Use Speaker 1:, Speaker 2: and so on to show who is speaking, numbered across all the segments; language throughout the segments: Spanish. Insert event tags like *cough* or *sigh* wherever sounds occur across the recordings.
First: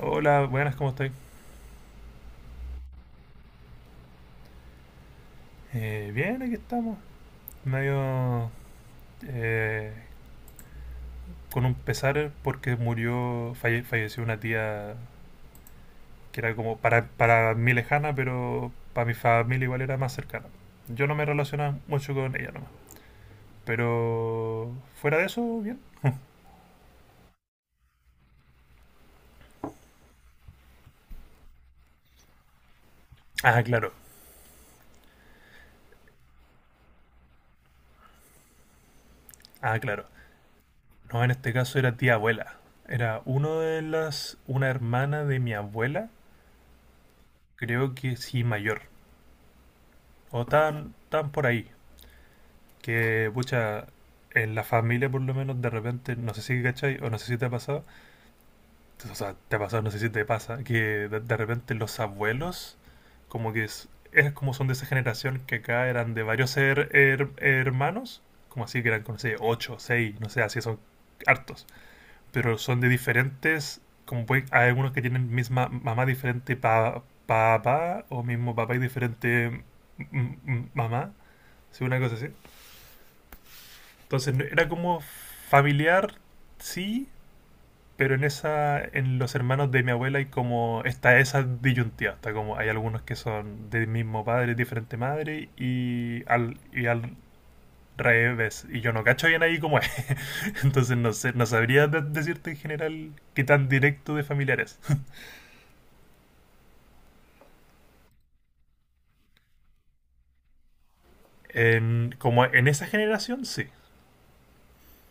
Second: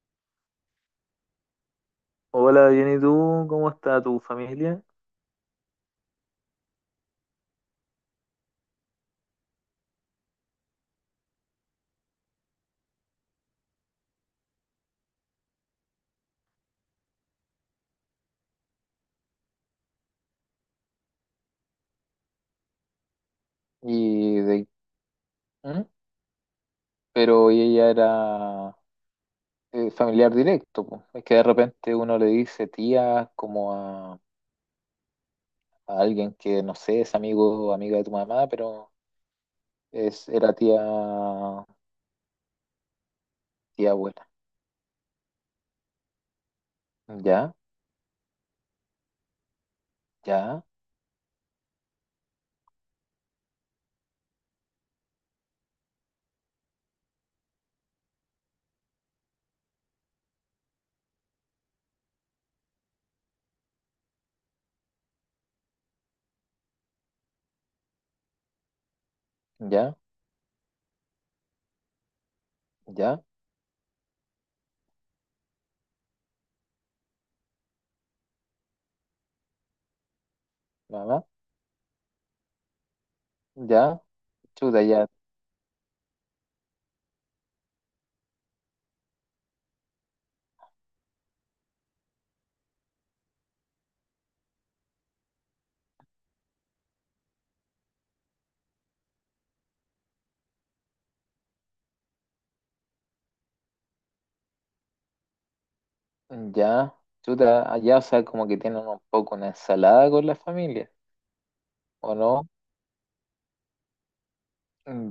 Speaker 1: Hola, buenas, ¿cómo estoy?
Speaker 2: Hola, bien, ¿y tú? ¿Cómo está tu familia?
Speaker 1: Bien, aquí estamos. Medio, eh, con un pesar porque murió, falleció una tía que era como para mí lejana, pero para mi familia igual era más cercana. Yo no me relacionaba mucho con ella nomás.
Speaker 2: Y de,
Speaker 1: Pero fuera de eso, bien.
Speaker 2: ¿Mm? Pero ella era familiar directo, po. Es que de repente uno le dice tía
Speaker 1: Ah,
Speaker 2: como
Speaker 1: claro.
Speaker 2: a alguien que no sé, es amigo o amiga de tu mamá, pero
Speaker 1: Ah, claro.
Speaker 2: es, era tía,
Speaker 1: No, en este caso era tía abuela. Era
Speaker 2: tía abuela.
Speaker 1: una hermana de mi abuela,
Speaker 2: Ya,
Speaker 1: creo que sí mayor. O
Speaker 2: ya,
Speaker 1: tan por ahí. Que, pucha, en la familia por lo menos de repente, no sé si cachai o no sé si te ha pasado, o sea, te ha pasado, no sé si te pasa, que de repente los abuelos, como que es como son de esa generación que acá eran de varios hermanos, como así que eran, no sé, ocho,
Speaker 2: ya,
Speaker 1: seis, no sé, así son hartos, pero son de
Speaker 2: ya,
Speaker 1: diferentes, como pueden, hay algunos que tienen misma mamá diferente papá o mismo papá y diferente mm, mamá,
Speaker 2: mamá,
Speaker 1: si una cosa así.
Speaker 2: ya,
Speaker 1: Entonces era
Speaker 2: chuta,
Speaker 1: como
Speaker 2: ya,
Speaker 1: familiar, sí, pero en en los hermanos de mi abuela hay como está esa disyuntiva, está como hay algunos que son del mismo padre, diferente madre y al revés. Y yo no cacho bien ahí cómo es, *laughs* entonces no sé, no sabría decirte en general qué tan directo de familiares.
Speaker 2: ya, chuta, allá, o sea, como que tienen un poco una ensalada con la familia, ¿o
Speaker 1: Como
Speaker 2: no?
Speaker 1: en esa generación sí,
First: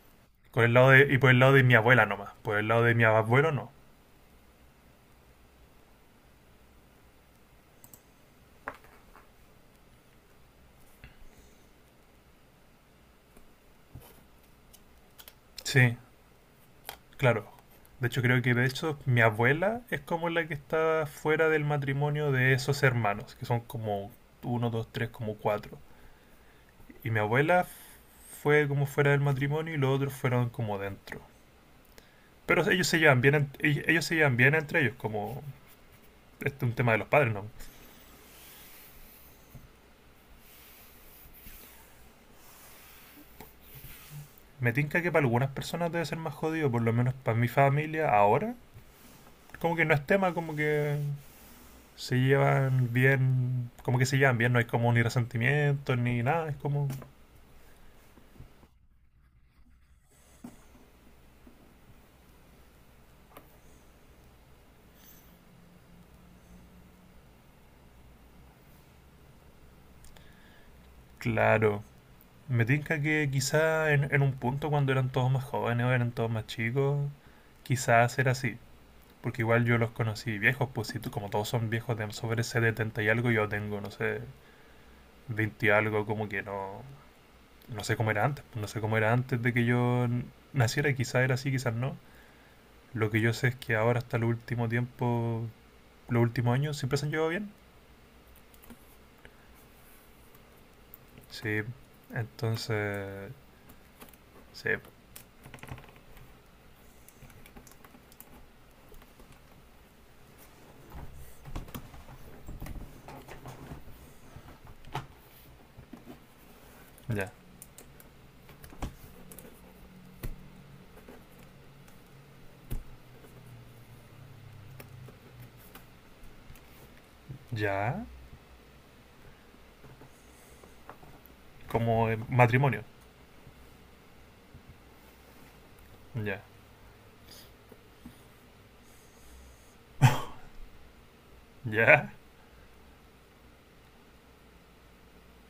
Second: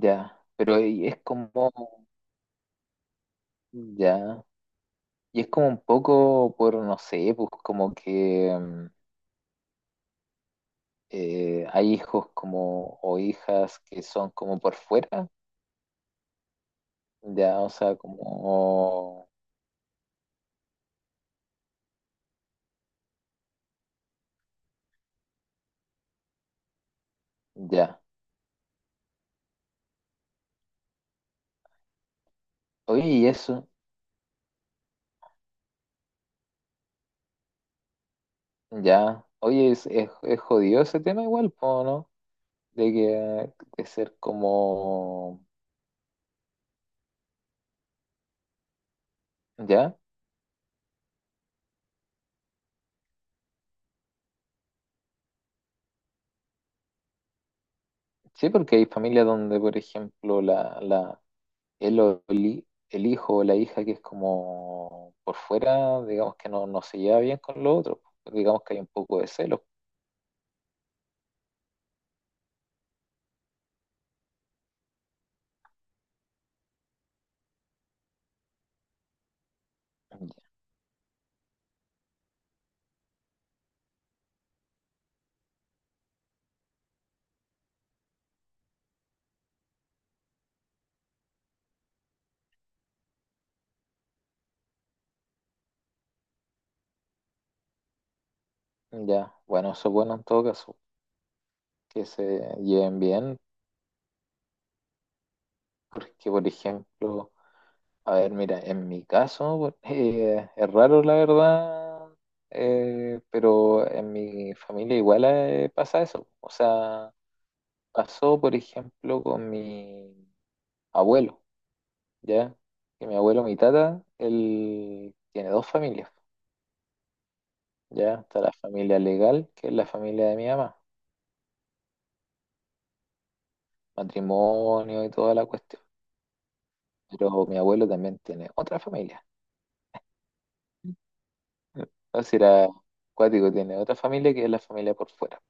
Speaker 2: Ya,
Speaker 1: por el
Speaker 2: pero
Speaker 1: y
Speaker 2: es
Speaker 1: por el
Speaker 2: como
Speaker 1: lado de mi abuela nomás, por el lado de mi abuelo no.
Speaker 2: ya. Y es como un poco por, no sé, pues como que hay hijos como o hijas que son como por fuera,
Speaker 1: Sí, claro.
Speaker 2: ya, o sea,
Speaker 1: De hecho, creo que de hecho mi
Speaker 2: como,
Speaker 1: abuela es como la que está fuera del matrimonio de esos hermanos, que son como uno, dos, tres, como cuatro. Y mi abuela
Speaker 2: ya.
Speaker 1: fue como fuera del matrimonio y los otros fueron como dentro. Pero ellos se
Speaker 2: Oye,
Speaker 1: llevan
Speaker 2: y
Speaker 1: bien,
Speaker 2: eso,
Speaker 1: ellos se llevan bien entre ellos, como este es un tema de los padres, ¿no?
Speaker 2: ya. Oye, es jodido ese tema igual, po, ¿no? De que de ser
Speaker 1: Me tinca que para
Speaker 2: como,
Speaker 1: algunas personas debe ser más jodido, por lo menos para mi familia ahora. Como que no
Speaker 2: ya.
Speaker 1: es tema, como que se llevan bien, como que se llevan bien, no hay como ni resentimiento ni nada, es como.
Speaker 2: Sí, porque hay familias donde, por ejemplo, el, o el, el hijo o la hija que es como por fuera, digamos que no, no se lleva bien con los otros, pues, digamos que hay un poco de celos.
Speaker 1: Claro, me tinca que quizá en un punto cuando eran todos más jóvenes o eran todos más chicos, quizás era así, porque igual yo los conocí viejos, pues si como todos son viejos de sobre ese 70 y algo, yo tengo, no sé, 20 y algo, como que no, no sé cómo era antes, pues, no sé cómo era antes de que yo naciera, quizás era así, quizás no. Lo que yo sé es que ahora hasta el último tiempo, los últimos años, siempre se han llevado bien.
Speaker 2: Ya, bueno, eso es bueno en todo caso,
Speaker 1: Sí,
Speaker 2: que se lleven
Speaker 1: entonces,
Speaker 2: bien,
Speaker 1: sí,
Speaker 2: porque por ejemplo, a ver, mira, en mi caso, por- *laughs* es raro la verdad, pero en mi familia igual pasa eso. O sea,
Speaker 1: ya,
Speaker 2: pasó por ejemplo con mi abuelo. ¿Ya? Que mi abuelo, mi tata, él tiene dos familias,
Speaker 1: ya,
Speaker 2: ¿ya? Está la familia legal, que es la familia de mi mamá,
Speaker 1: como matrimonio,
Speaker 2: matrimonio y toda la cuestión.
Speaker 1: ya.
Speaker 2: Pero mi abuelo también tiene otra familia.
Speaker 1: ¿Ya?
Speaker 2: O sea, era cuático, tiene otra familia que es la familia por fuera.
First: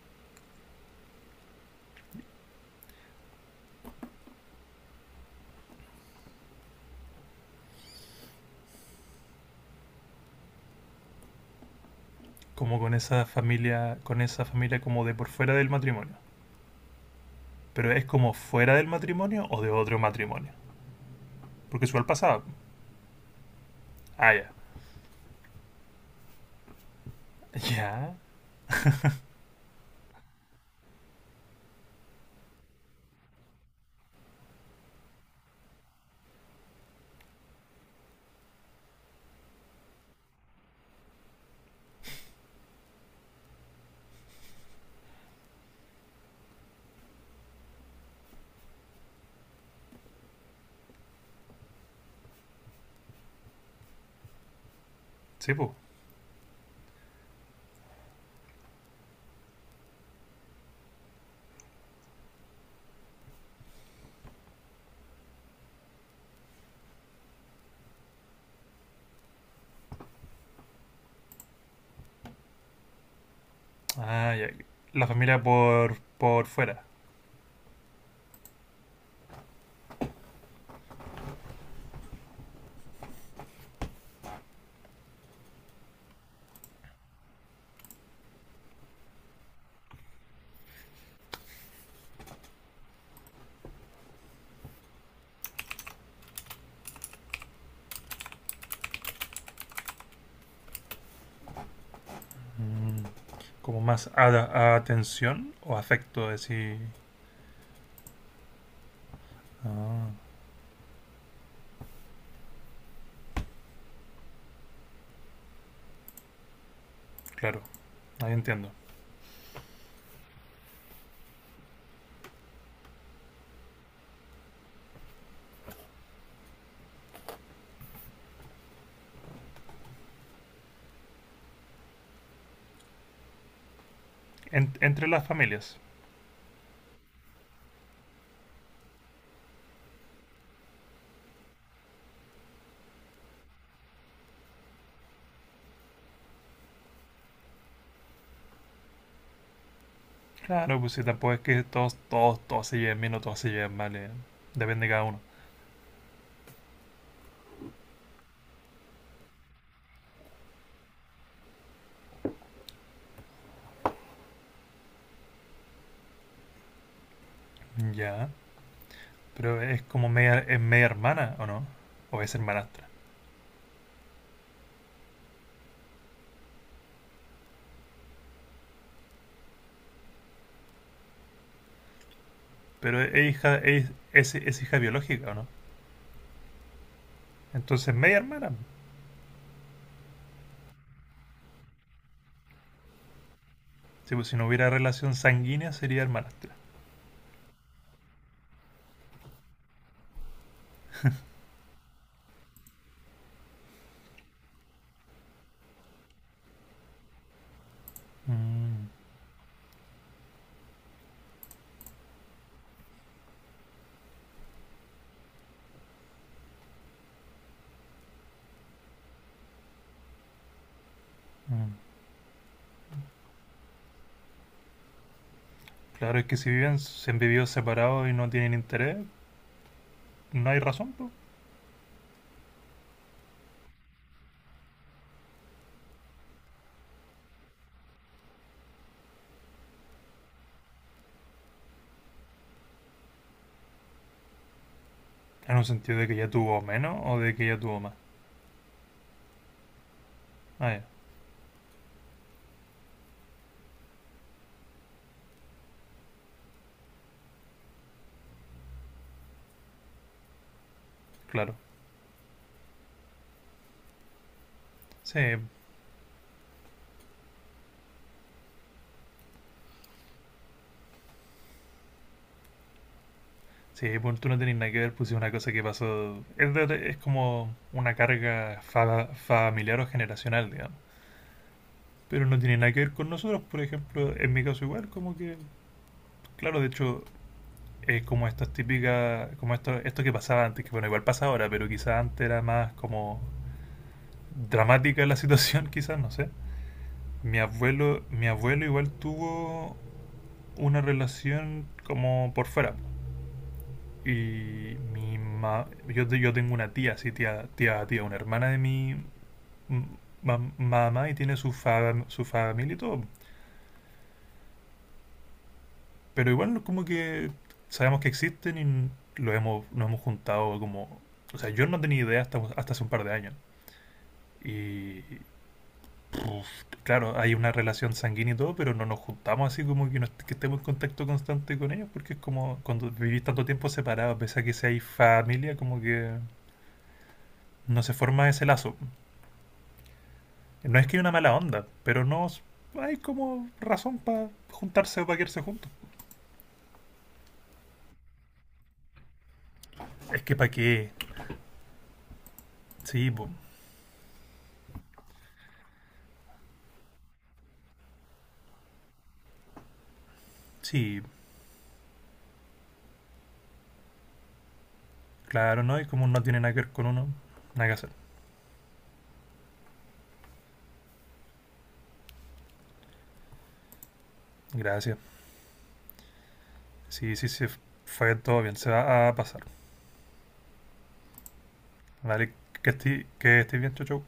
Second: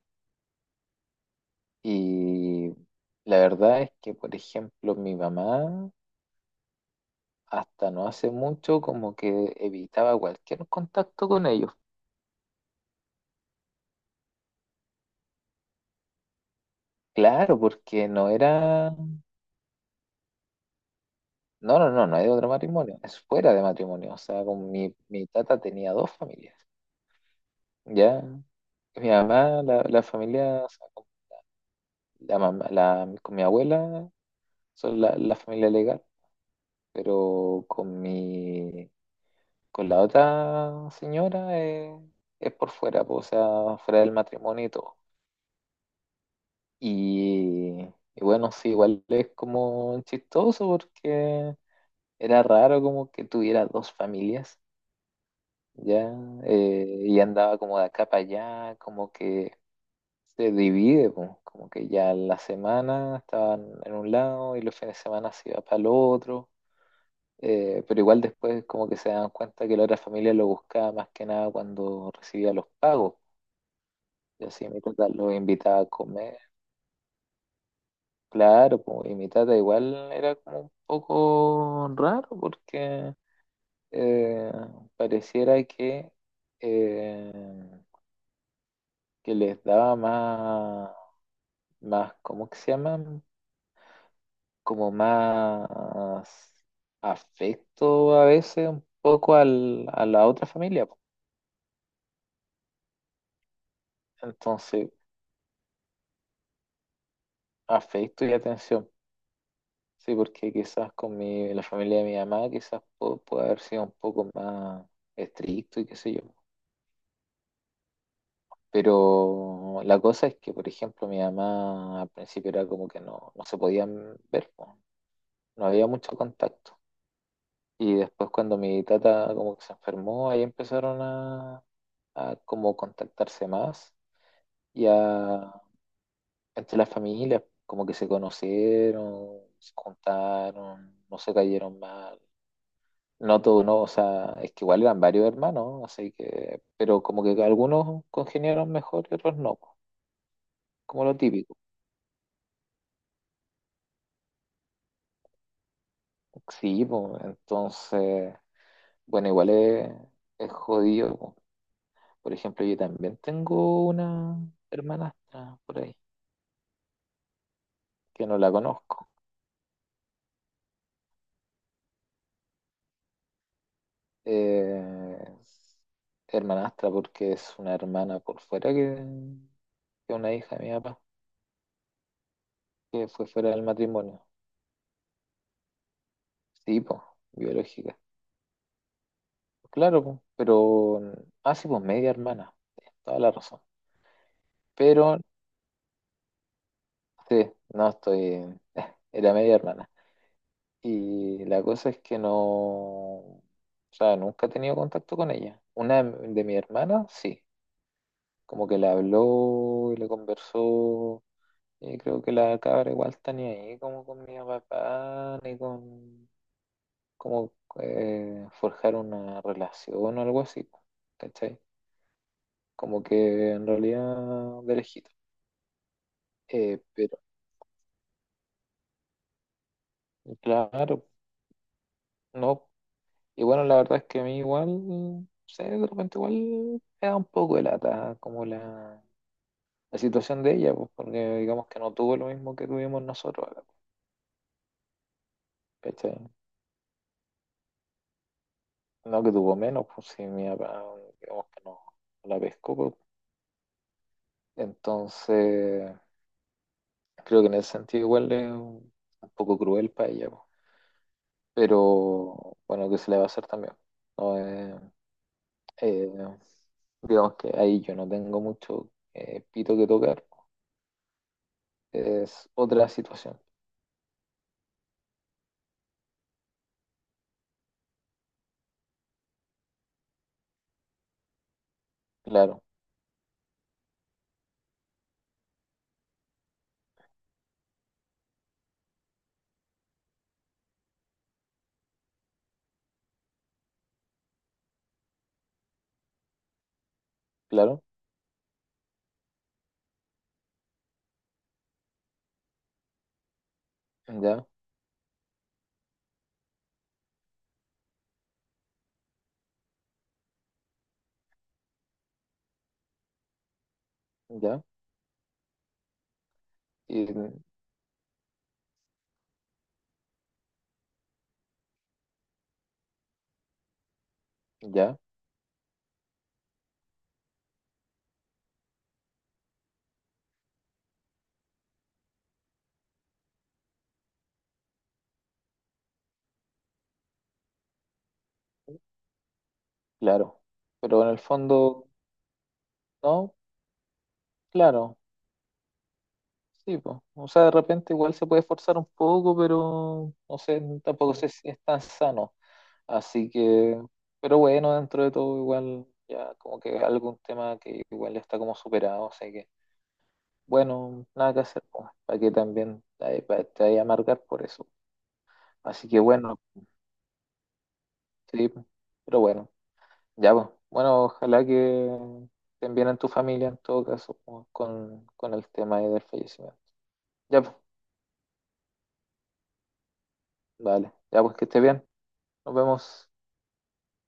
Speaker 2: Y la verdad es que, por ejemplo, mi mamá hasta no hace mucho como que evitaba cualquier contacto con ellos.
Speaker 1: Como con esa familia como de por fuera del matrimonio.
Speaker 2: Claro,
Speaker 1: Pero es
Speaker 2: porque no
Speaker 1: como fuera del
Speaker 2: era
Speaker 1: matrimonio o de otro matrimonio.
Speaker 2: No,
Speaker 1: Porque
Speaker 2: no,
Speaker 1: eso igual
Speaker 2: no, no hay
Speaker 1: pasaba.
Speaker 2: otro matrimonio, es fuera de matrimonio. O
Speaker 1: Ah,
Speaker 2: sea,
Speaker 1: ya.
Speaker 2: con mi, mi tata tenía dos familias.
Speaker 1: Ya.
Speaker 2: Ya, mi mamá, la familia, o sea, con la mamá, la, con mi abuela, son la familia legal, pero con mi, con la otra señora es por fuera, pues, o sea, fuera del matrimonio y todo. Y, y bueno, sí, igual es como chistoso porque era raro como que tuviera dos familias
Speaker 1: Sí, pues.
Speaker 2: ya, y andaba como de acá para allá, como que se divide, po, como que ya la semana estaban en un lado y los fines de semana se iba para el otro, pero igual después como que se dan cuenta que la otra familia lo buscaba más que nada cuando recibía los pagos,
Speaker 1: Ah,
Speaker 2: y
Speaker 1: ya.
Speaker 2: así mi
Speaker 1: La
Speaker 2: tata lo
Speaker 1: familia
Speaker 2: invitaba a comer,
Speaker 1: por fuera.
Speaker 2: claro, po, y mi tata igual era como un poco raro porque eh, pareciera eh, que les daba más más, ¿cómo que se llaman? Como más afecto a veces un poco al, a la otra familia. Po.
Speaker 1: Mm. Como más
Speaker 2: Entonces,
Speaker 1: atención o afecto, decir.
Speaker 2: afecto y atención.
Speaker 1: Ah,
Speaker 2: Sí, porque quizás con mi, la familia de mi mamá quizás pu- puede haber sido un poco más estricto y qué sé yo.
Speaker 1: claro. Ahí entiendo.
Speaker 2: Pero la cosa es que, por ejemplo, mi mamá al principio era como que no, no se podían ver, po. No había mucho contacto. Y después cuando mi tata como que se enfermó, ahí empezaron a cómo contactarse más
Speaker 1: En-
Speaker 2: y
Speaker 1: entre las
Speaker 2: a
Speaker 1: familias.
Speaker 2: entre las familias, como que se conocieron, se juntaron, no se cayeron mal. No todo no, o sea, es que igual eran varios hermanos, así que, pero como que algunos congeniaron mejor y otros no, po,
Speaker 1: Claro, pues si
Speaker 2: como lo
Speaker 1: tampoco es
Speaker 2: típico.
Speaker 1: que todos, todos, todos se lleven bien o todos se lleven mal. Depende de cada uno.
Speaker 2: Sí, pues, entonces, bueno, igual es jodido. Po. Por ejemplo, yo también tengo una hermanastra por ahí, que
Speaker 1: Ya.
Speaker 2: no la conozco.
Speaker 1: Pero es como media, es media hermana, ¿o no? O es hermanastra.
Speaker 2: Eh, hermanastra, porque es una hermana por fuera que una hija de mi papá,
Speaker 1: Pero
Speaker 2: que fue
Speaker 1: es
Speaker 2: fuera
Speaker 1: hija,
Speaker 2: del matrimonio.
Speaker 1: es hija biológica, ¿o no?
Speaker 2: Sí, pues,
Speaker 1: Entonces
Speaker 2: biológica.
Speaker 1: media hermana.
Speaker 2: Claro, pues, pero... Ah, sí, pues media hermana. Tienes Toda la razón.
Speaker 1: Sí, pues, si no hubiera relación
Speaker 2: Pero,
Speaker 1: sanguínea sería hermanastra.
Speaker 2: sí, no estoy... *laughs* Era media hermana. Y la cosa es que no... O sea, nunca he tenido contacto con ella. Una de mi hermana, sí. Como que
Speaker 1: Mm,
Speaker 2: le habló, y le conversó Y creo que la cabra igual está ni ahí como con mi papá, ni con como forjar una relación o algo así, po, ¿cachai?
Speaker 1: mm.
Speaker 2: Como que en realidad de lejito.
Speaker 1: Claro, es que si viven, se
Speaker 2: Pero,
Speaker 1: han vivido separados y no tienen interés, no hay razón,
Speaker 2: claro,
Speaker 1: po.
Speaker 2: no. Y bueno, la verdad es que a mí igual, no sé, de repente igual me da un poco de lata como la situación de ella, pues, porque digamos que no tuvo lo mismo que tuvimos nosotros,
Speaker 1: En un sentido de que ella
Speaker 2: ¿cachai?
Speaker 1: tuvo menos o de que ella tuvo más.
Speaker 2: No que tuvo menos, pues si mi
Speaker 1: Ah, ya,
Speaker 2: papá, digamos que no no la pescó, pues, Entonces, creo que en ese sentido igual es un poco cruel para ella, po.
Speaker 1: claro.
Speaker 2: Pero bueno, ¿qué se le va a hacer también? No,
Speaker 1: Sí,
Speaker 2: eh, digamos que ahí yo no tengo mucho pito que tocar. Es otra situación.
Speaker 1: sí, pues tú no tenés nada que ver, pues si es una cosa que pasó. Es, es como una carga familiar o generacional, digamos. Pero no tiene
Speaker 2: Claro,
Speaker 1: nada que ver con nosotros, por ejemplo, en mi caso igual, como que, claro, de hecho, es como estas típicas, como esto que pasaba antes, que bueno, igual pasa ahora, pero quizás antes era más como dramática la *laughs* situación, quizás, no sé.
Speaker 2: claro,
Speaker 1: Mi abuelo igual tuvo una relación como por fuera.
Speaker 2: ya,
Speaker 1: Y mi ma yo, te- yo tengo una tía, así tía, tía, tía, una hermana de mi m- mamá y tiene su familia y todo.
Speaker 2: ya,
Speaker 1: Pero igual como
Speaker 2: y
Speaker 1: que sabemos que existen y lo hemos, nos hemos juntado como... O sea, yo no tenía idea hasta hace un par de años.
Speaker 2: ya,
Speaker 1: Y puf, claro, hay una relación sanguínea y todo, pero no nos juntamos así como que, que estemos en contacto constante con ellos, porque es como cuando vivís tanto tiempo separado, pese a que seáis familia, como que no se forma ese lazo.
Speaker 2: claro.
Speaker 1: No es que hay
Speaker 2: Pero en
Speaker 1: una
Speaker 2: el
Speaker 1: mala onda,
Speaker 2: fondo,
Speaker 1: pero no s- hay
Speaker 2: no,
Speaker 1: como razón para
Speaker 2: claro,
Speaker 1: juntarse o para quedarse juntos.
Speaker 2: sí, pues. O sea, de repente igual se puede forzar un poco, pero
Speaker 1: Es que
Speaker 2: no
Speaker 1: para
Speaker 2: sé,
Speaker 1: qué,
Speaker 2: tampoco sé si es tan sano.
Speaker 1: sí, po,
Speaker 2: Así que, pero bueno, dentro de todo igual ya como que es algún tema que igual ya está como superado, así que
Speaker 1: sí,
Speaker 2: bueno, nada que hacer, para que también te, pa- te vaya a amargar por eso.
Speaker 1: claro, ¿no? Y
Speaker 2: Así que
Speaker 1: como no tiene
Speaker 2: bueno,
Speaker 1: nada que ver con uno, nada que hacer.
Speaker 2: sí, pero bueno, ya pues. Bueno, ojalá que estén bien en tu familia en todo caso po,
Speaker 1: Gracias.
Speaker 2: con el tema ahí del fallecimiento.
Speaker 1: Sí, sí,
Speaker 2: Ya
Speaker 1: sí.
Speaker 2: pues,
Speaker 1: Fue todo bien. Se va a pasar.
Speaker 2: vale, ya pues que esté bien.
Speaker 1: Vale,
Speaker 2: Nos
Speaker 1: que estés
Speaker 2: vemos.
Speaker 1: que estés bien, chau, chau.